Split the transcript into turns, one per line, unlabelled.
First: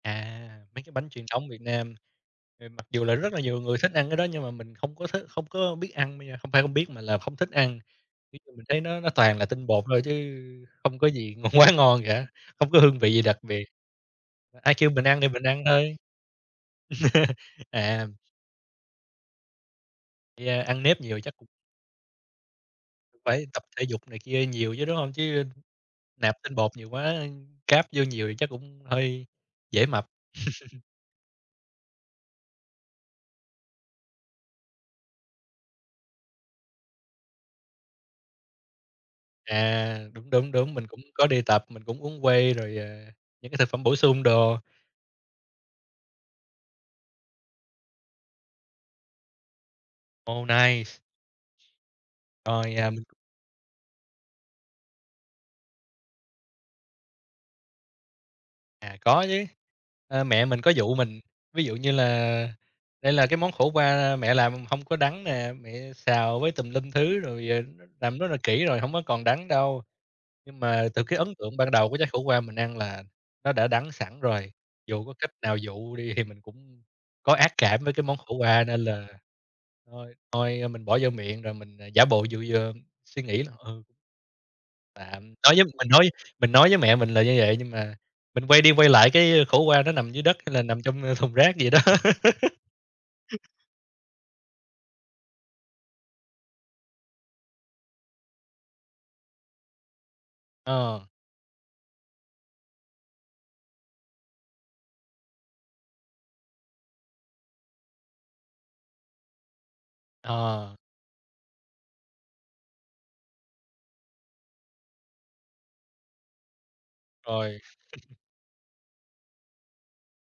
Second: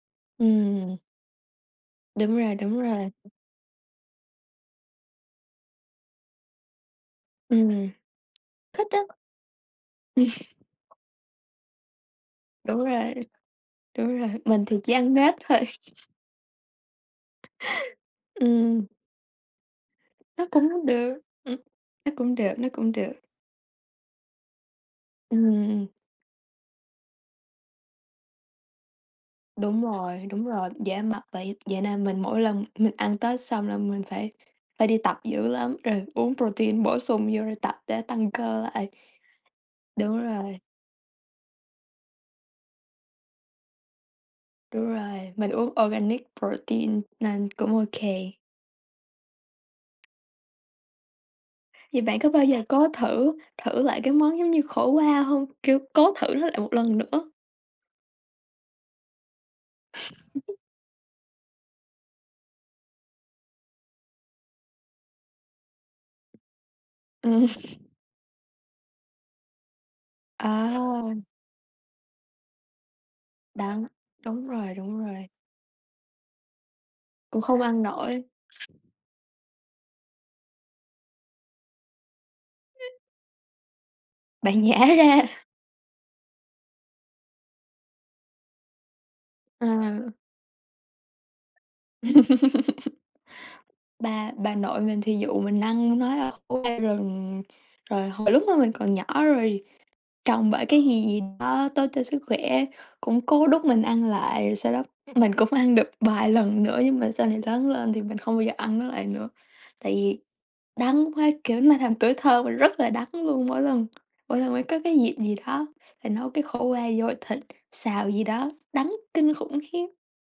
À, mấy cái
Ừm.
bánh truyền thống Việt Nam,
Đúng rồi,
thì
đúng
mặc dù
rồi.
là rất là nhiều người thích ăn cái đó nhưng mà mình không có thích không có biết ăn bây giờ, không phải không biết mà là không thích ăn.
Ừm,
Ví dụ mình thấy
thích á.
nó nó toàn là tinh bột thôi chứ không có gì ng quá ngon cả, không có
Đúng
hương
rồi,
vị gì đặc biệt.
đúng rồi, mình
Ai
thì
kêu
chỉ
mình
ăn
ăn thì
nếp
mình
thôi.
ăn thôi. À.
Ừm. Nó
Yeah, ăn
cũng
nếp
được.
nhiều chắc
Ừm, nó cũng được, nó cũng được.
Phải tập thể dục này kia nhiều chứ, đúng hông? Chứ
Ừm.
nạp tinh bột nhiều quá, carb vô nhiều thì chắc cũng hơi
Đúng
dễ mập.
rồi, đúng rồi, dễ mập vậy. Vậy nên mình mỗi lần mình ăn Tết xong là mình phải phải đi tập dữ lắm, rồi uống protein bổ sung vô rồi tập để tăng cơ lại.
À.
Đúng
Đúng, đúng,
rồi.
đúng, mình cũng có đi tập, mình cũng uống whey rồi, à, những cái thực phẩm bổ sung đồ.
Đúng rồi, mình uống organic protein nên cũng ô kê.
Oh, nice!
Vậy bạn có bao giờ
Rồi,
cố
à, m
thử thử lại cái món giống như khổ qua hông? Kiểu, cố thử nó lại một lần nữa.
À, có chứ, ơ, mẹ mình có dụ mình ví dụ như là "Đây là cái món khổ qua mẹ làm không có đắng nè, mẹ xào với tùm lum thứ
Ừm.
rồi, ờ, làm rất là kỹ rồi, hổng có còn đắng đâu." Nhưng mà từ cái
À!
ấn tượng ban đầu của trái khổ qua mình ăn là nó đã
Đắng,
đắng sẵn
đúng
rồi,
rồi, đúng
dù có
rồi.
cách nào dụ đi thì mình cũng có
Cũng
ác
không ăn
cảm với cái món
nổi.
khổ qua, nên là thôi thôi mình bỏ vô miệng rồi mình, ờ, giả bộ dụ vui, ơ, suy nghĩ, ừm.
Bạn nhả ra.
Tạm, đối với mình nói mình nói với mẹ mình là như vậy nhưng mà mình quay đi, quay lại cái khổ qua nó
Ờ.
nằm dưới đất hay là nằm trong thùng rác gì đó.
Bà bà nội mình thì dụ mình ăn nói là khổ qua rừng, rồi hồi lúc mà mình còn nhỏ rồi trồng bởi cái
Ờ.
gì gì đó tốt cho sức khỏe, cũng cố đút mình ăn lại, rồi sau đó mình cũng ăn được vài lần nữa. Nhưng mà sau này lớn lên thì mình không bao giờ ăn nó lại nữa, tại vì
Ờ.
đắng quá. Kiểu, nó làm tuổi thơ mình rất là đắng luôn, mỗi lần mỗi lần mà có cái dịp gì đó phảì nấu cái khổ qua nhồi thịt,
Rồi.
xào gì đó, đắng kinh khủng khiếp.